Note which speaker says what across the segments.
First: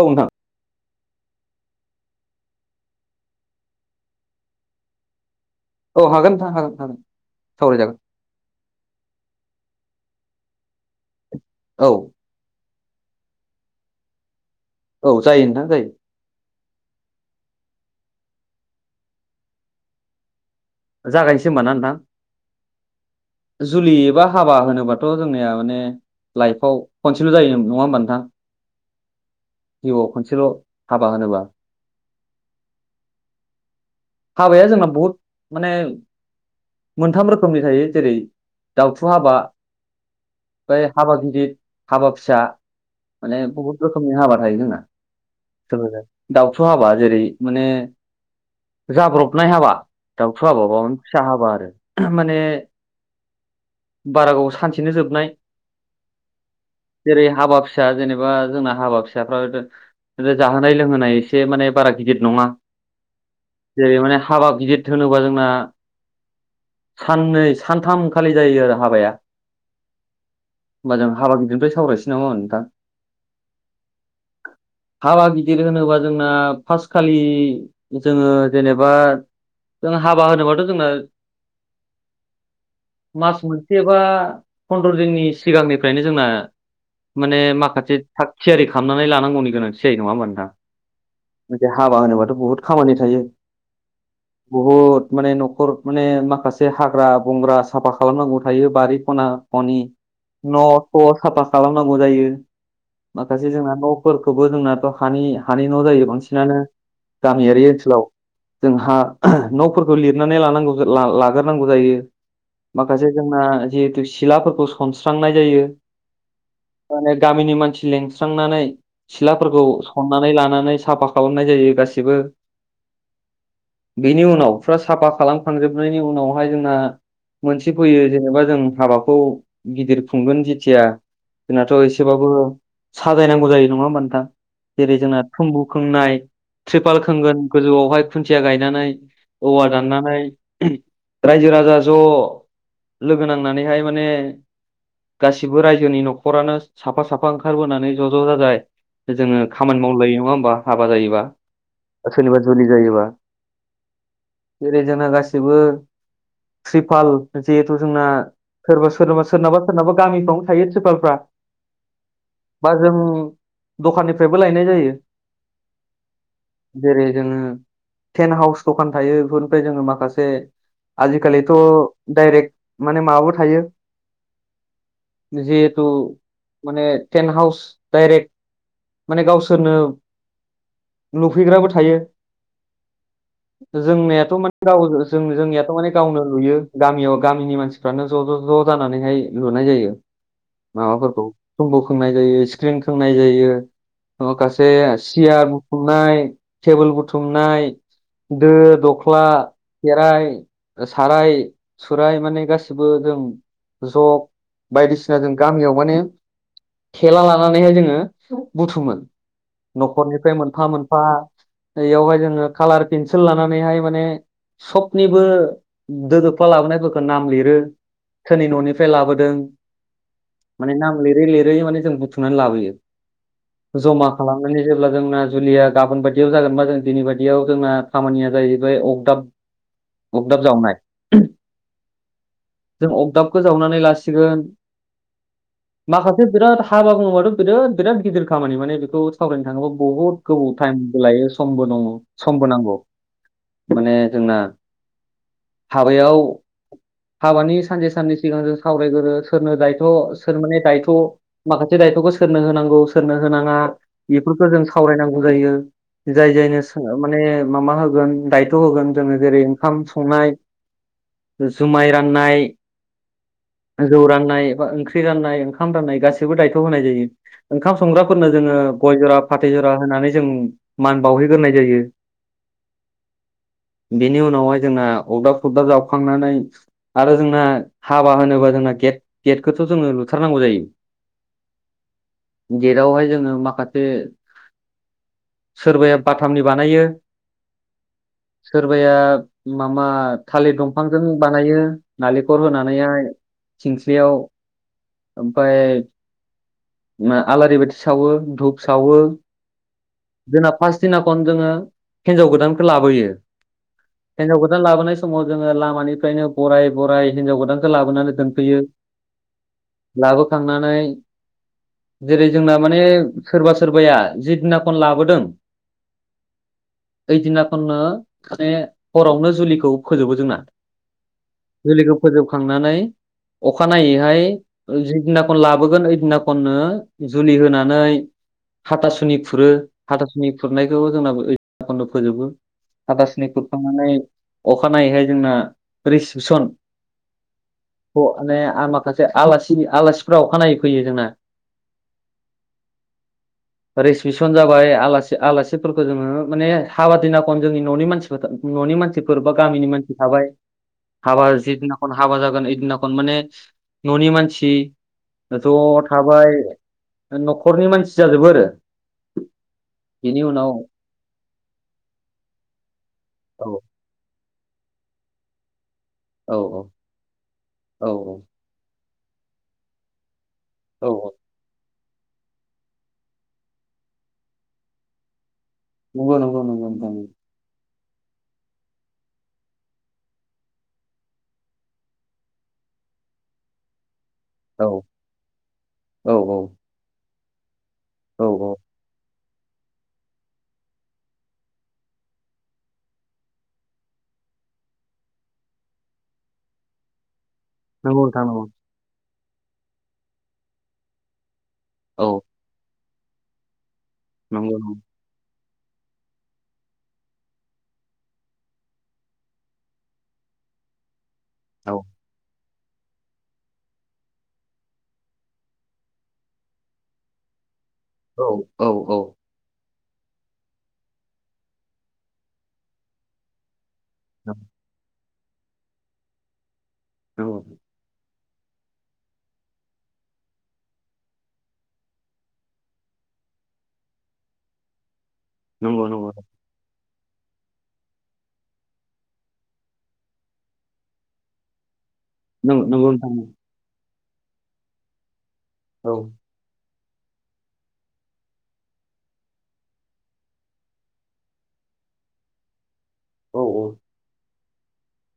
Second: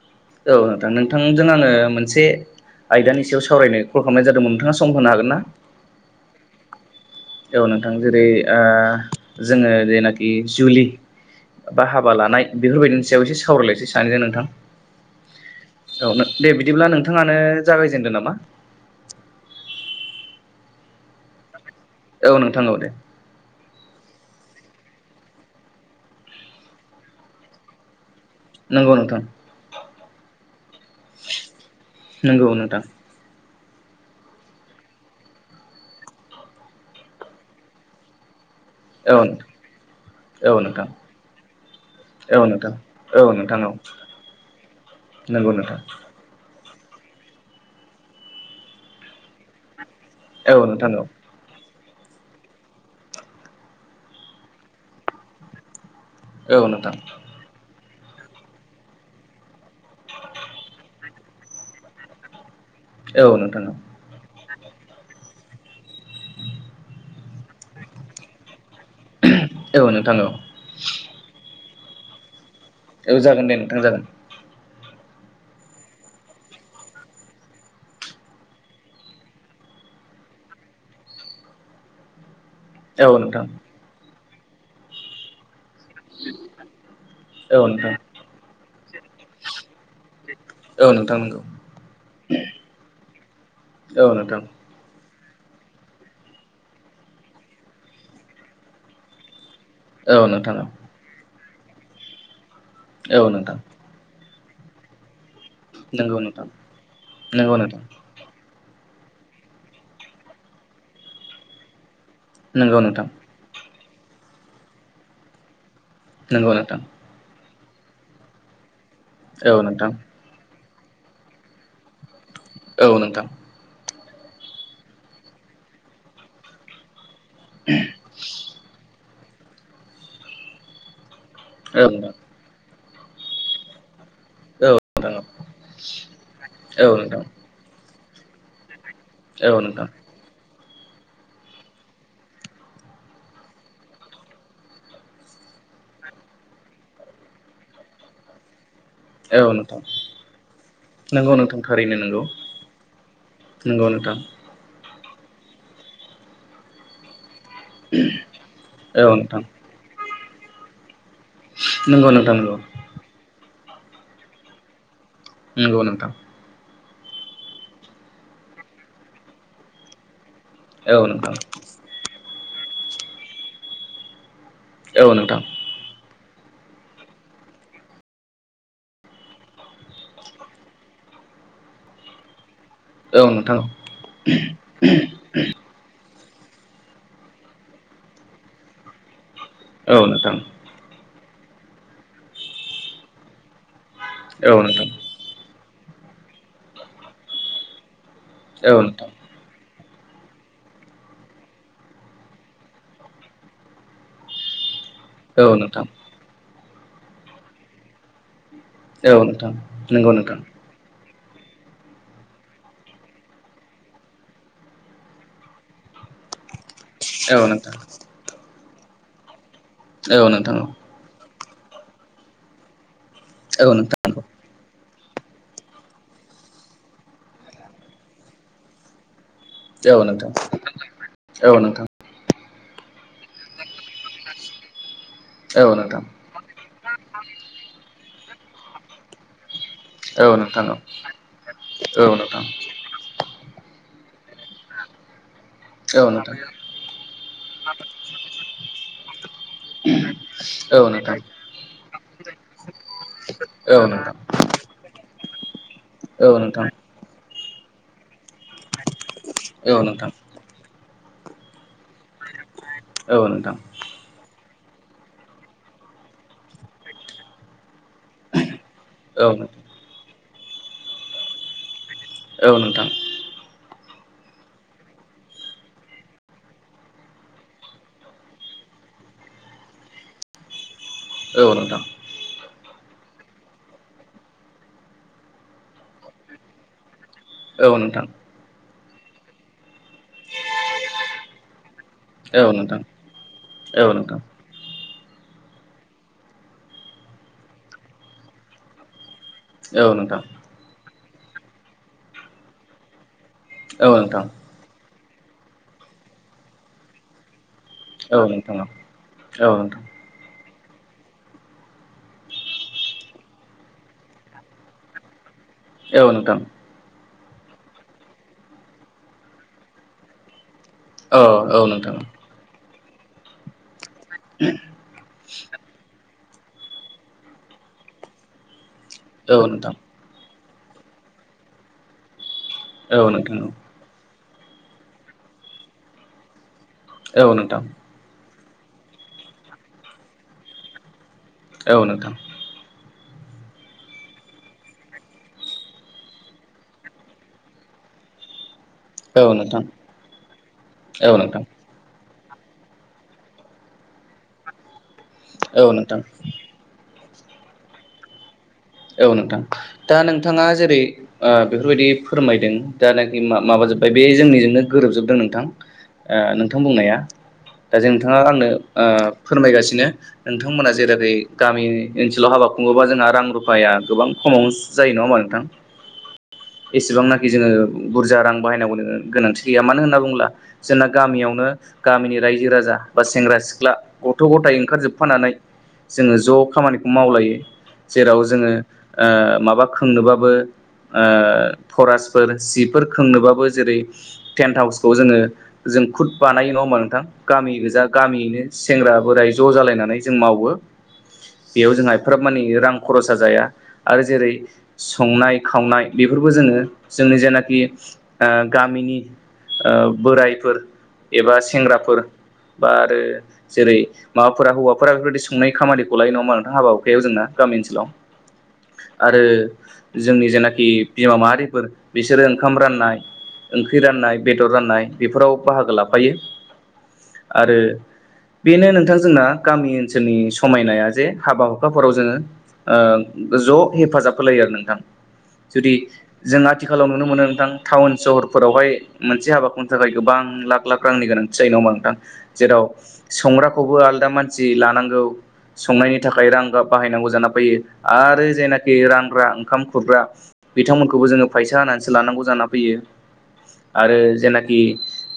Speaker 1: औ नोंथां
Speaker 2: दा नोंथांजों आङो मोनसे आयदानि सायाव सावरायनो कल खालामनाय जादोंमोन नोंथाङा सम होनो हागोन ना?
Speaker 1: औ हागोन नोंथां हागोन हागोन।
Speaker 2: औ नोंथां
Speaker 1: सावरायजागोन
Speaker 2: जेरै ओ जोङो जेनाखि जुलि
Speaker 1: औ
Speaker 2: बा हाबा लानाय बेफोरबायदिनि सायाव एसे सावरायलायनोसै सानैजों नोंथां।
Speaker 1: औ जायो नोंथां जायो।
Speaker 2: औ दे बिदिब्ला नोंथाङानो जागायजेनदों नामा।
Speaker 1: जागायनोसै होनबा ना नोंथां।
Speaker 2: औ नोंथां औ दे।
Speaker 1: जुलि एबा हाबा होनोबाथ' जोंनिया माने लाइफआव खनसेल' जायो नङा होमबा नोंथां।
Speaker 2: नंगौ नोंथां।
Speaker 1: जिउआव खनसेल' हाबा होनोबा
Speaker 2: नंगौ नोंथां।
Speaker 1: हाबाया जोंना बहुद माने मोनथाम रोखोमनि थायो। जेरै दाउथु
Speaker 2: औ
Speaker 1: हाबा
Speaker 2: औ
Speaker 1: ओमफ्राय
Speaker 2: नोंथां
Speaker 1: हाबा गिदिर हाबा फिसा
Speaker 2: औ नोंथां औ
Speaker 1: माने
Speaker 2: नोंथां औ
Speaker 1: बहुद रोखोमनि हाबा थायो जोंना।
Speaker 2: नंगौ नोंथां
Speaker 1: सोलोंनो [unintelligible] हाबा जेरै माने जाब्रबनाय हाबा। दाउथु
Speaker 2: औ
Speaker 1: हाबाबा
Speaker 2: नोंथां
Speaker 1: फिसा
Speaker 2: औ
Speaker 1: हाबा आरो माने बारा गोबाव सानसेनो जोबनाय।
Speaker 2: औ नोंथां।
Speaker 1: जेरै हाबा फिसा जेनेबा जोंना हाबा फिसाफ्रा जाहोनाय लोंहोनाय एसे माने बारा गिदिर नङा।
Speaker 2: औ नोंथां औ
Speaker 1: जेरै माने हाबा गिदिर होनोबा जोंना। साननै सानथामखालि जायो आरो। हाबाया
Speaker 2: औ नोंथां औ
Speaker 1: होमबा जों हाबा गिदिरनिफ्राय सावरायनिसै नामा होनबा नोंथां।
Speaker 2: औ जागोन दे नोंथां जागोन।
Speaker 1: हाबा गिदिर होनोबा जोंना फार्स्ट खालि जोङो जेनेबा जों हाबा होनोबाथ' जोंना
Speaker 2: औ
Speaker 1: मास
Speaker 2: नोंथां
Speaker 1: मोनसे बा फन्द्र' दिननि सिगांनिफ्रायनो जोंना माने
Speaker 2: औ नोंथां
Speaker 1: माखासे थाग थियारि खालामनानै लानांगौनि गोनांथि जायो नङा होबा नोंथां।
Speaker 2: औ नोंथां नंगौ
Speaker 1: मोनसे हाबा होनोबाथ' बहुत खामानि थायो।
Speaker 2: औ नोंथां।
Speaker 1: बहुद माने न'खर माने माखासे हाग्रा बंग्रा साफा खालामनांगौ थायो बारि ख'ना नि
Speaker 2: औ नोंथां
Speaker 1: न' स' साफा खालामनांगौ जायो
Speaker 2: औ
Speaker 1: माखासे
Speaker 2: नोंथां
Speaker 1: जोंना न'फोर खौवबो जोंनाथ' हानि हानि न' जायो
Speaker 2: नंगौ नोंथां
Speaker 1: बांसिनानो
Speaker 2: नंगौ
Speaker 1: गामियारि
Speaker 2: नोंथां
Speaker 1: ओनसोलाव जोंहा। न'फोरखौ लिरनानै लांनांगौ ला-लाग्रोनांगौ जायो
Speaker 2: नंगौ नोंथां
Speaker 1: माखासे जोंना जिहेथु सिलाफोरखौ सनस्रांनाय जायो
Speaker 2: नंगौ नोंथां
Speaker 1: माने गामिनि मानसि लिंस्रांनानै।
Speaker 2: औ
Speaker 1: सिथलाफोरखौ
Speaker 2: नोंथां
Speaker 1: सन्नानै लानानै साफा खालामनाय जायो गासिबो।
Speaker 2: औ नोंथां।
Speaker 1: बेनि उनाव फुरा साफा खालामखांजोबनायनि उनावहाय जोंना। मोनसे फैयो जेनेबा जों हाबाखौ गिदिर खुंगोन जेथिया जोंनाथ'
Speaker 2: औ नोंथां
Speaker 1: एसेबाबो साजायनांगौ जायो नङा होमबा नोंथां।
Speaker 2: औ
Speaker 1: जेरै जोंना
Speaker 2: नोंथां
Speaker 1: थुम्बु खोंनाय
Speaker 2: औ
Speaker 1: ट्रिपाल
Speaker 2: नोंथां
Speaker 1: खोंगोन गोजौआवहाय खुन्थिया गायनानै
Speaker 2: औ
Speaker 1: औवा
Speaker 2: नोंथां
Speaker 1: दाननानै। रायजो रायजा ज' लोगो नांनानैहाय माने गासिबो रायजोनि न'खरानो साफा-साफा ओंखारबोनानै ज' ज' जाजाय। जोङो
Speaker 2: औ
Speaker 1: खामानि
Speaker 2: नोंथां
Speaker 1: मावलायो नङा होमबा हाबा जायोबा
Speaker 2: नंगौ
Speaker 1: सोरनिबा जुलि जायोबा।
Speaker 2: नोंगौ नोंथां।
Speaker 1: जेरै जोंना गासिबो ट्रिपाल जिहेथु जोंना सोरबा
Speaker 2: औ
Speaker 1: सोरनाबा
Speaker 2: नोंथां
Speaker 1: सोरनाबा सोरनाबा गामिफ्रावनो थायो ट्रिपालफ्रा।
Speaker 2: नंगौ नोंथां नंगौ।
Speaker 1: दखाननिफ्रायबो लायनाय जायो।
Speaker 2: नोंगौ नोंथां।
Speaker 1: जेरै जोङो टेन्ट हाउस दखान थायो बेफोरनिफ्राय जोङो माखासे।
Speaker 2: औ नोंथां
Speaker 1: आजिखालिथ' डाइरेक्ट माने माबाबो थायो।
Speaker 2: औ नोंथां
Speaker 1: जिहेतु। माने टेन्ट हाउस डाइरेक्ट माने गावसोरनो। लुफैग्राबो थायो
Speaker 2: औ नोंथां
Speaker 1: जोंनेथ' माने गाव। जोंनियाथ' माने गावनो लुयो गामियाव गामिनि मानसिफ्रानो ज' ज' ज' जानानैहाय। लुनाय जायो
Speaker 2: औ नोंथां
Speaker 1: माबाफोरखौ तुम्बु खोंनाय जायो स्क्रिन खोंनाय जायो। अ
Speaker 2: औ
Speaker 1: गासे
Speaker 2: नोंथां
Speaker 1: सियार बुथुमनाय टेबोल बुथुमनाय। दो
Speaker 2: औ नोंथां
Speaker 1: दख्ला। खेराय साराय सुराय माने गासिबो जों जग। बायदिसिना जों
Speaker 2: औ
Speaker 1: गामियाव
Speaker 2: नोंथां
Speaker 1: माने थेला लानानैहाय जोङो। बुथुमोन
Speaker 2: औ नोंथां नंगौ
Speaker 1: न'खरनिफ्राय
Speaker 2: नोंथां
Speaker 1: मोनफा मोनफा नैयावहाय जोङो कालार पेन्सिल लानानैहाय माने सबनिबो दो दोबफ्ला लाबोनायफोरखौ नाम
Speaker 2: औ
Speaker 1: लिरो
Speaker 2: नोंथां
Speaker 1: सोरनि न' निफ्राय लाबोदों
Speaker 2: औ नोंथां
Speaker 1: माने नाम लिरै लिरै माने जों बुथुमनानै लाबोयो।
Speaker 2: औ नोंथां औ नोंथां
Speaker 1: जमा
Speaker 2: औ
Speaker 1: खालामनानै जों। जेब्ला जोंना जुलिया गाबोन बायदियाव जागोनबा जों दिनै बायदियाव जोंना खामानिया जाहैबाय अगदाब
Speaker 2: औ नोंथां
Speaker 1: अगदाब जावनाय
Speaker 2: औ नोंथां।
Speaker 1: जों अगदाबखौ जावनानै लासिगोन।
Speaker 2: नोंथां
Speaker 1: माखासे बिराद हाबा बुङोबाथ बिराद बिराद गिदिर खामानि माने बेखौ। सावरायनो थाङोब्ला बहुद
Speaker 2: औ
Speaker 1: गोबाव
Speaker 2: नोंथां औ
Speaker 1: टाइमबो लायो समबो दङ
Speaker 2: औ नोंथां
Speaker 1: समबो नांगौ माने जोंना
Speaker 2: औ
Speaker 1: हाबायाव
Speaker 2: नोंथां
Speaker 1: हाबानि सानसे साननै सिगां जों सावरायग्रोरो सोरनो दायथ सोर माने
Speaker 2: औ
Speaker 1: दायथ
Speaker 2: नोंथां
Speaker 1: माखासे। यखौबो सोरनो होनांगौ सोरनो होनाङा
Speaker 2: औ नोंथां
Speaker 1: बेफोरखौ जों सावरायनांगौ जायो।
Speaker 2: औ
Speaker 1: जाय
Speaker 2: नोंथां
Speaker 1: जायनो माने माबा होगोन दायथ' होगोन। जोङो जेरै
Speaker 2: औ
Speaker 1: ओंखाम
Speaker 2: नोंथां
Speaker 1: संनाय जुमाय राननाय
Speaker 2: औ नोंथां
Speaker 1: जौ राननाय ओंख्रि राननाय ओंखाम राननाय गासिबो दायथ होनाय जायो। ओंखाम संग्राफोरनो जोङो गय जरा
Speaker 2: औ
Speaker 1: फाथै जरा होनानै जों मान बावहैग्रोनाय जायो।
Speaker 2: औ नोंथां।
Speaker 1: बिनि उनावहाय जोंना अरदाब सबदाब जावखांनानै आरो जोंना हाबा होनोबा जोंना गे गेटखौथ जोङो लुथारनांगौ जायो।
Speaker 2: औ नोंथां
Speaker 1: गेटआवहाय जोङो माखासे सोरबाया बाथामनि बानायो
Speaker 2: औ नोंथां
Speaker 1: सोरबाया माबा थालिर दंफांजों बानायो नालेंखल
Speaker 2: औ नोंथां
Speaker 1: होनानैहाय
Speaker 2: औ नोंथां
Speaker 1: थिंखलियाव ओमफाय आलारि बाथि सावो धुप सावो।
Speaker 2: औ नोंथां औ
Speaker 1: जोंना पास दिना खन जोङो हिनजाव गोदानखौ लाबोयो।
Speaker 2: नोंथां
Speaker 1: हिनजाव गोदान लाबोनाय समाव जोङो लामानिफ्रायनो बराय बराय हिनजाव गोदान लाबोनानै
Speaker 2: औ नोंथां औ नोंथां
Speaker 1: दोनफैयो
Speaker 2: औ नोंथां औ नोंथां औ नोंथां औ नोंथां
Speaker 1: लाबोखांनानै जेरै जोंना माने सोरबा सोरबाया जि दिना खन लाबोदों।
Speaker 2: औ नोंथां।
Speaker 1: ओइदिनाखननो माने हरावनो जुलिखौ फोजोबो जोंना। जुलिखौ
Speaker 2: नोंथां
Speaker 1: फोजोबखांनानै। अखानायनायैहाय जि दिनाखौ लाबोगोन ओइ दिना। खननो जुलि होनानै हाथासुनि खुरो हाथासुनि। खुरनायखौ जोंनाबोनो फोजोबो हथासुनि खुरखांनानै। अखानायैहाय जोंना रिसिपसन।
Speaker 2: औ नोंथां।
Speaker 1: माने आरो माखासे आलासि आलासिफोराव खानाय फैयो जोंना।
Speaker 2: औ नोंथां।
Speaker 1: रिसिपसन जाबाय आलासिफोरखौ जोङो माने हाबा दिना खन। जोंनि ननि मानसिफोर ननि मानसिफोर बा गामिनि मानसि थाबाय हाबा जि दिना खन। हाबा जागोन इदिनाखौनो माने ननि मानसि ज थाबाय। नखरनि मानसि जाजोबो आरो।
Speaker 2: औ नोंथां दा
Speaker 1: बेनि
Speaker 2: नोंथाङा
Speaker 1: उनाव
Speaker 2: जेरै ओ बेफोरबायदि। फोरमायदों दाानाखि
Speaker 1: औ
Speaker 2: माबाजोब्बाय बे जोंनिजोंनो गोरोबजोबदों नोंथां। ओ
Speaker 1: औ
Speaker 2: नोंथां बुंनाया दा जों
Speaker 1: औ
Speaker 2: नोंथाङा ओ आंनो फोरमायगासिनो। नोंथांमोना
Speaker 1: औ औ
Speaker 2: जेरैखै गामि ओनसोलाव हाबा खुङोबा जोंहा रां रु। उफाया गोबां खमाव जायो नङा होनबा नोंथां
Speaker 1: नंगौ नंगौ नंगौ नोंथां।
Speaker 2: एसेबांनाखि जोङो। बुरजा रां बाहायनांगौ गोनांथि गैया मानो होनना बुंङोब्ला जोंना गामियावनो गामिनि रायजो राजा बा सेंग्रा सिख्ला गथ गथाइ
Speaker 1: नंगौ।
Speaker 2: ओंखारजोबफानानै
Speaker 1: औ
Speaker 2: जोङो ज
Speaker 1: औ
Speaker 2: खामानिखौ मावलायो। जेराव
Speaker 1: औ
Speaker 2: जोङो
Speaker 1: औ
Speaker 2: ओ माबा खोंनोबाबो। ओ फरेस्टफोर सिफोर खोंनोबाबो जेरै टेन्ट हाउसखौ जोङो जों खुद बानाय नङा होमा नोंथां? गामि गोजा
Speaker 1: नंगौ नोंथां
Speaker 2: गामियैनो
Speaker 1: नंगौ।
Speaker 2: सेंग्रा बोराय ज जालायनानै जों मावो। बेयाव जोंहा
Speaker 1: औ
Speaker 2: एफ्राब मानि रां खरसा जाया आरो जेरै
Speaker 1: नंगौ नंगौ
Speaker 2: संनाय,। खावनाय बेफोरखौ जोङो जोंनि जेनाखि ओ गामिनि ओ बोरायफोर एबा
Speaker 1: औ
Speaker 2: सेंग्राफोर बा आरो जेरै माबाफोरा हौवाफोरा बेफोरबायाददि संनाय खामानिखौ लायो नङाहोमबा नोंथां? हाबा हखायाव जोंना गामि ओनसोलाव?
Speaker 1: औ औ औ।
Speaker 2: आरो जोंनि जेनाखि बिमा माहारिफोर बिसोरो ओंखाम राननाय,। ख्रि राननाय
Speaker 1: नंगौ
Speaker 2: बेदर राननाय बेफोराव बाहागो लाफायो आरो। बेनो नोंथां जोंना गामि ओनसोलनि समायनाया जे हाबा हुखाफोराव जोङो ओ ज हेफाजाब होलायो आरो नोंथां जुदि
Speaker 1: नंगौ नंगौ।
Speaker 2: जों आथिखाल। आथिखालाव नुनो मोनो नोंथां टाउन सहरफोरावहाय मोनसे हाबाखौनो थाखाय गोबां लाख लाख रांनि गोनांथि जायो नङाहोमबा नोंथां? जेराव
Speaker 1: नंगौ नंगौ नोंथां।
Speaker 2: संग्राखौबो आलदा मानसि लानांगौ
Speaker 1: औ
Speaker 2: संनायनि थाखाय रां गाब बाहायनांगौ जाना फैयो। आरो जायनाखि रानग्रा ओंखाम खुरग्रा बिथांमोनखौबो जोङो फैसा होनानैसो लानांगौ जाना फैयो।
Speaker 1: औ औ
Speaker 2: आरो जेनाखि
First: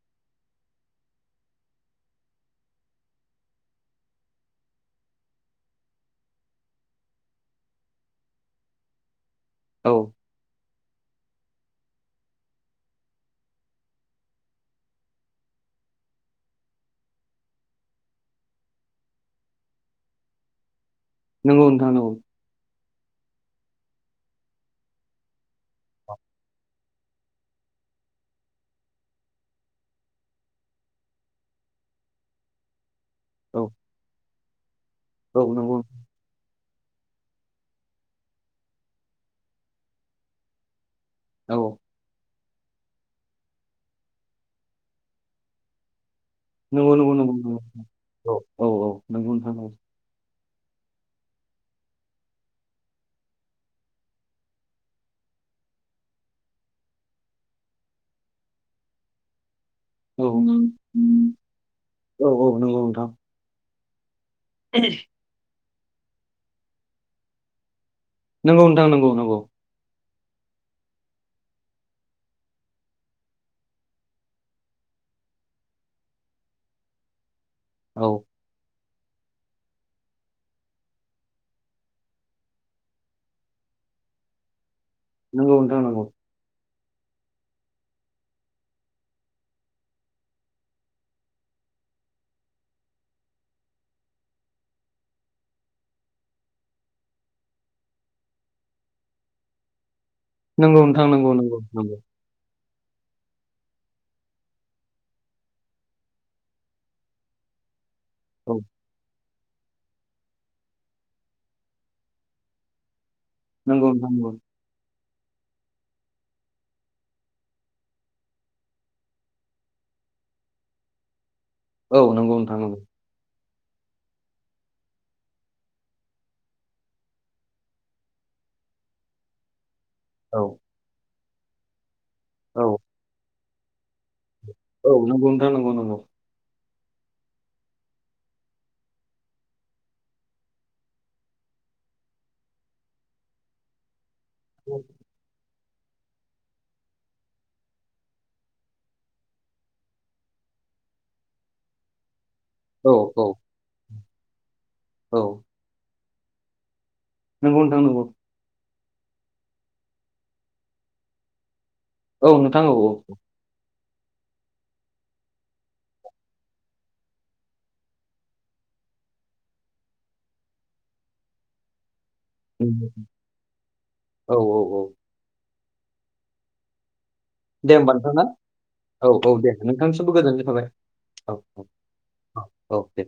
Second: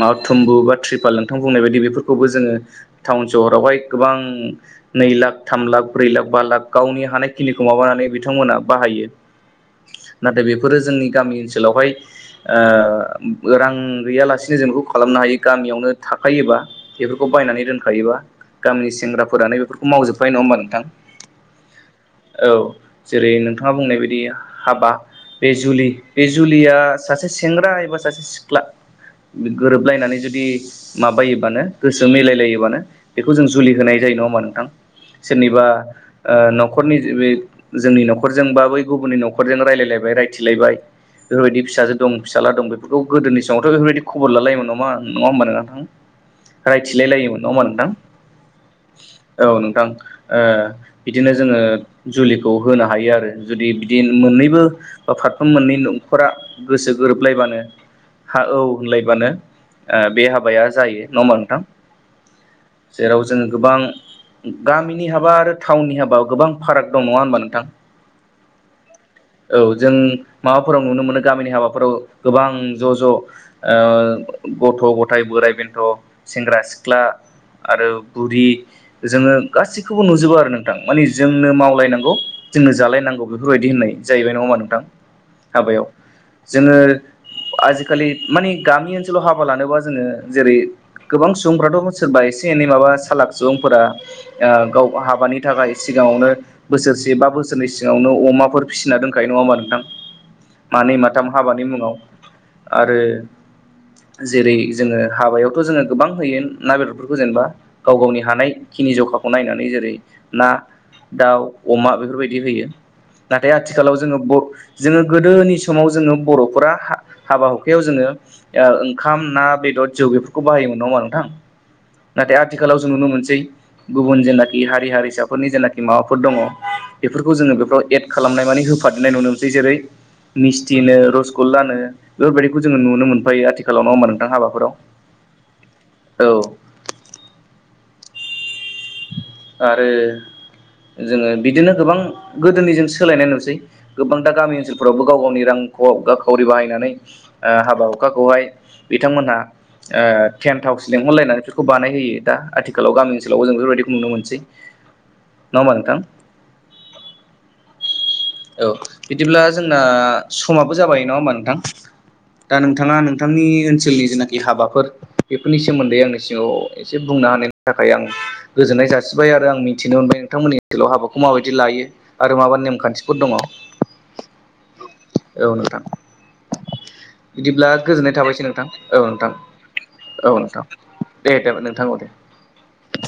Speaker 2: माबा थुम्बु बा त्रिपाल नोंथां बुंनाय बायदि बेफोरखौबो जोङो टाउन सहरावहाय गोबां नै लाख थाम लाख ब्रै लाख बा लाख गावनि हानाय। खिनिखौ माबानानै बिथांमोना बाहायो
Speaker 1: औ
Speaker 2: नाथाय बे बेफोरो जोंनि गामि ओनसोलावहाय रां गैयालासेनो जों बेखौ खालामनो हायो। ग मियावनो थाखायोबा बेफोरखौ बायनानै दोनखायोबा गामिनि सेंग्राफोरानो बेफोरखौ मावजोबबाय नङाहोमबा नोंथां?
Speaker 1: नोंगौ थां नोंगौ।
Speaker 2: औ जेरै नोंथाङा बुंनाय बायदि हाबा बे जुलि बे जुलिया सासे सेंग्रा एबा सासे सिख्ला गोरोबलायनानै जुदि माबायोबानो गोसो मिलायलायोबानो बेखौ जों
Speaker 1: औ
Speaker 2: जुलि होनाय जायो नङाहोमबा नोंथां?
Speaker 1: औ
Speaker 2: सोरनिबा
Speaker 1: नंगौ औ
Speaker 2: नखरनि बे जोंनि नखरजों बा बै गुबुननि नखरजों रायलायलायबाय रायथिलायबाय बेफोरबायदि फिसाजो दं फिसाला दं बेफोरखौ गोदोनि समावथ बेफोरबायदि खबर लालायोम नामा नङा होमबा नोंथां?
Speaker 1: नंगौ
Speaker 2: रायथिलाय
Speaker 1: नंगौ नंगौ
Speaker 2: लायोमोन
Speaker 1: नंगौ
Speaker 2: नाङाहोमबा नोंथां?
Speaker 1: औ औ औ नंगौ नंगौ
Speaker 2: औ नोंथां ओ बिदिनो जोङो जुलिखौ होनो हायो आरो जुदि बिदि मोननैबो बा फारफ्रोम मोननै नखरा गोसो गोरोबलायबानो हा औ होनलायबानो बे हाबाया जायो नङाहो‌मबा नोंथां?
Speaker 1: औ औ नंगौ
Speaker 2: जेराव
Speaker 1: नोंथां
Speaker 2: जों गोबां गामिनि हाबा आरो टाउननि हाबा गोबां फाराग दं नङा होमबा नोंथां?
Speaker 1: नंगौ नोंथां नंगौ नंगौ।
Speaker 2: औ जों माबाफोराव नुनो मोनो गामिनि हाबाफोराव गोबां ज ज ओ गथ गथायाइ बोराइ बेन्थ सेंग्रा सिख्ला आरो
Speaker 1: औ
Speaker 2: बुरि जोङो गासैखौबो नुजोबो आरो नोंथां। मानि जोंनो मावलायनांगौ जोंनो जालायनांगौ बेफोरबायदि होननाय जाहैबाय नङाहोमबा नोंथां?
Speaker 1: नंगौ नोंथां
Speaker 2: हाबायाव
Speaker 1: नंगौ
Speaker 2: जोङो आजिखालि मानि गामि ओनसोलाव हाबा लानोबा जोङो जेरै- गोबां सुबुंफ्राथ सोरबा एसे एनै माबा सालाक सुबुंफोरा ओ गाव हाबानि नि थाखाय सिगाङावनो बोसोरसे बा बोसोरनै सिगावनो अमाफोर फिसिना दोनखायो नङा होमबा नोंथां?
Speaker 1: नंगौ
Speaker 2: मानै
Speaker 1: नोंथां
Speaker 2: माथाम
Speaker 1: नंगौ नंगौ
Speaker 2: हाबानि मुङाव
Speaker 1: नंगौ
Speaker 2: आरो जेरै जोङो हाबायावथ जोङो गोबां होयो ना बेदरफोरखौ जेनेबा गाव गावनि
Speaker 1: औ
Speaker 2: हानायखिनि जखाखौ नायनानै जेरै ना, दाउ, अमा बेफोरबायदि होयो। नाथाय
Speaker 1: नंगौ
Speaker 2: आथिखालाव
Speaker 1: नोंथां
Speaker 2: जोङो
Speaker 1: नंगौ
Speaker 2: जोङो गोदोनि समाव जोङो बरफोरा हाबा हुखायाव जोङो ओ ओंखाम ना बेदर ज आनो बाहायै नंयाहोनबा नोंथां
Speaker 1: औ नंगौ
Speaker 2: नाथाय
Speaker 1: नोंथां नंगौ
Speaker 2: आथिखालाव जों नुनो मोनसै गुबुन जेन हा हारि हारिसाफोरनि जेनाखि माबाफोर दङ बेफोरखौ जोङो बेफ्राव एड खालामनाय माने होफादेरनाय नुनो मोनसै जेरै
Speaker 1: औ
Speaker 2: मिस्थिनो रसगल्लानो
Speaker 1: औ
Speaker 2: बेफोरबायदिखौ जोङो नुनो मोनफायो आथिखालाव नङ होमबा नोंथां हाबा
Speaker 1: औ नंगौ नोंथां नंगौ नंगौ।
Speaker 2: आरो जोङो बिदिनो गोबां गोदोनि जों सोलायनाय नुसै गोबांथा गामि ओनसोलफ्रावबो गाव गावनि रां खावरि बाहायनानै ओ हाबा हुखाखौहाय बिथांमोनहा ओ टेन थावस लिंहरलायनानै बेफोरखौ बानायहोयो दा आथिखालाव
Speaker 1: औ
Speaker 2: गामि
Speaker 1: औ
Speaker 2: ओनसोलावबो जों बेफोरबायदिखौ नुनो मोनसै नङा होमबा नोंथां
Speaker 1: नोंगौ नोंथां नांगौ
Speaker 2: औ बिदिब्ला जोंना समाबो जाबाय नङा होमबा नोंथां
Speaker 1: औ
Speaker 2: दा
Speaker 1: नोंथां औ औ
Speaker 2: नोंथाङा नोंथांनि ओनसोल ओनसोलनि जेनाखि हाबाफोर बेफोरनि सोमोन्दै आंनि सिङाव एसे बुंनो हानायनि थाखाय आं गोजोननाय जासिबाय आरो आं मिथिनो मोनबाय नोंथांमोननिाव हाबाखौ माबाय लायो मा नेम
Speaker 1: नंगौ।
Speaker 2: खान्थि
Speaker 1: औ औ औ।
Speaker 2: औ नोंथाङा। बिदिब्ला
Speaker 1: दे होमबा नोंथां
Speaker 2: गोजोननाय
Speaker 1: ना
Speaker 2: थाबायसै नोंथां औ नोंथां
Speaker 1: दे नोंथांनिसिमबो
Speaker 2: औ
Speaker 1: गोजोननाय
Speaker 2: नोंथां।
Speaker 1: थाबाय
Speaker 2: दे
Speaker 1: औ
Speaker 2: देन नोंथां दे
Speaker 1: औ औ दे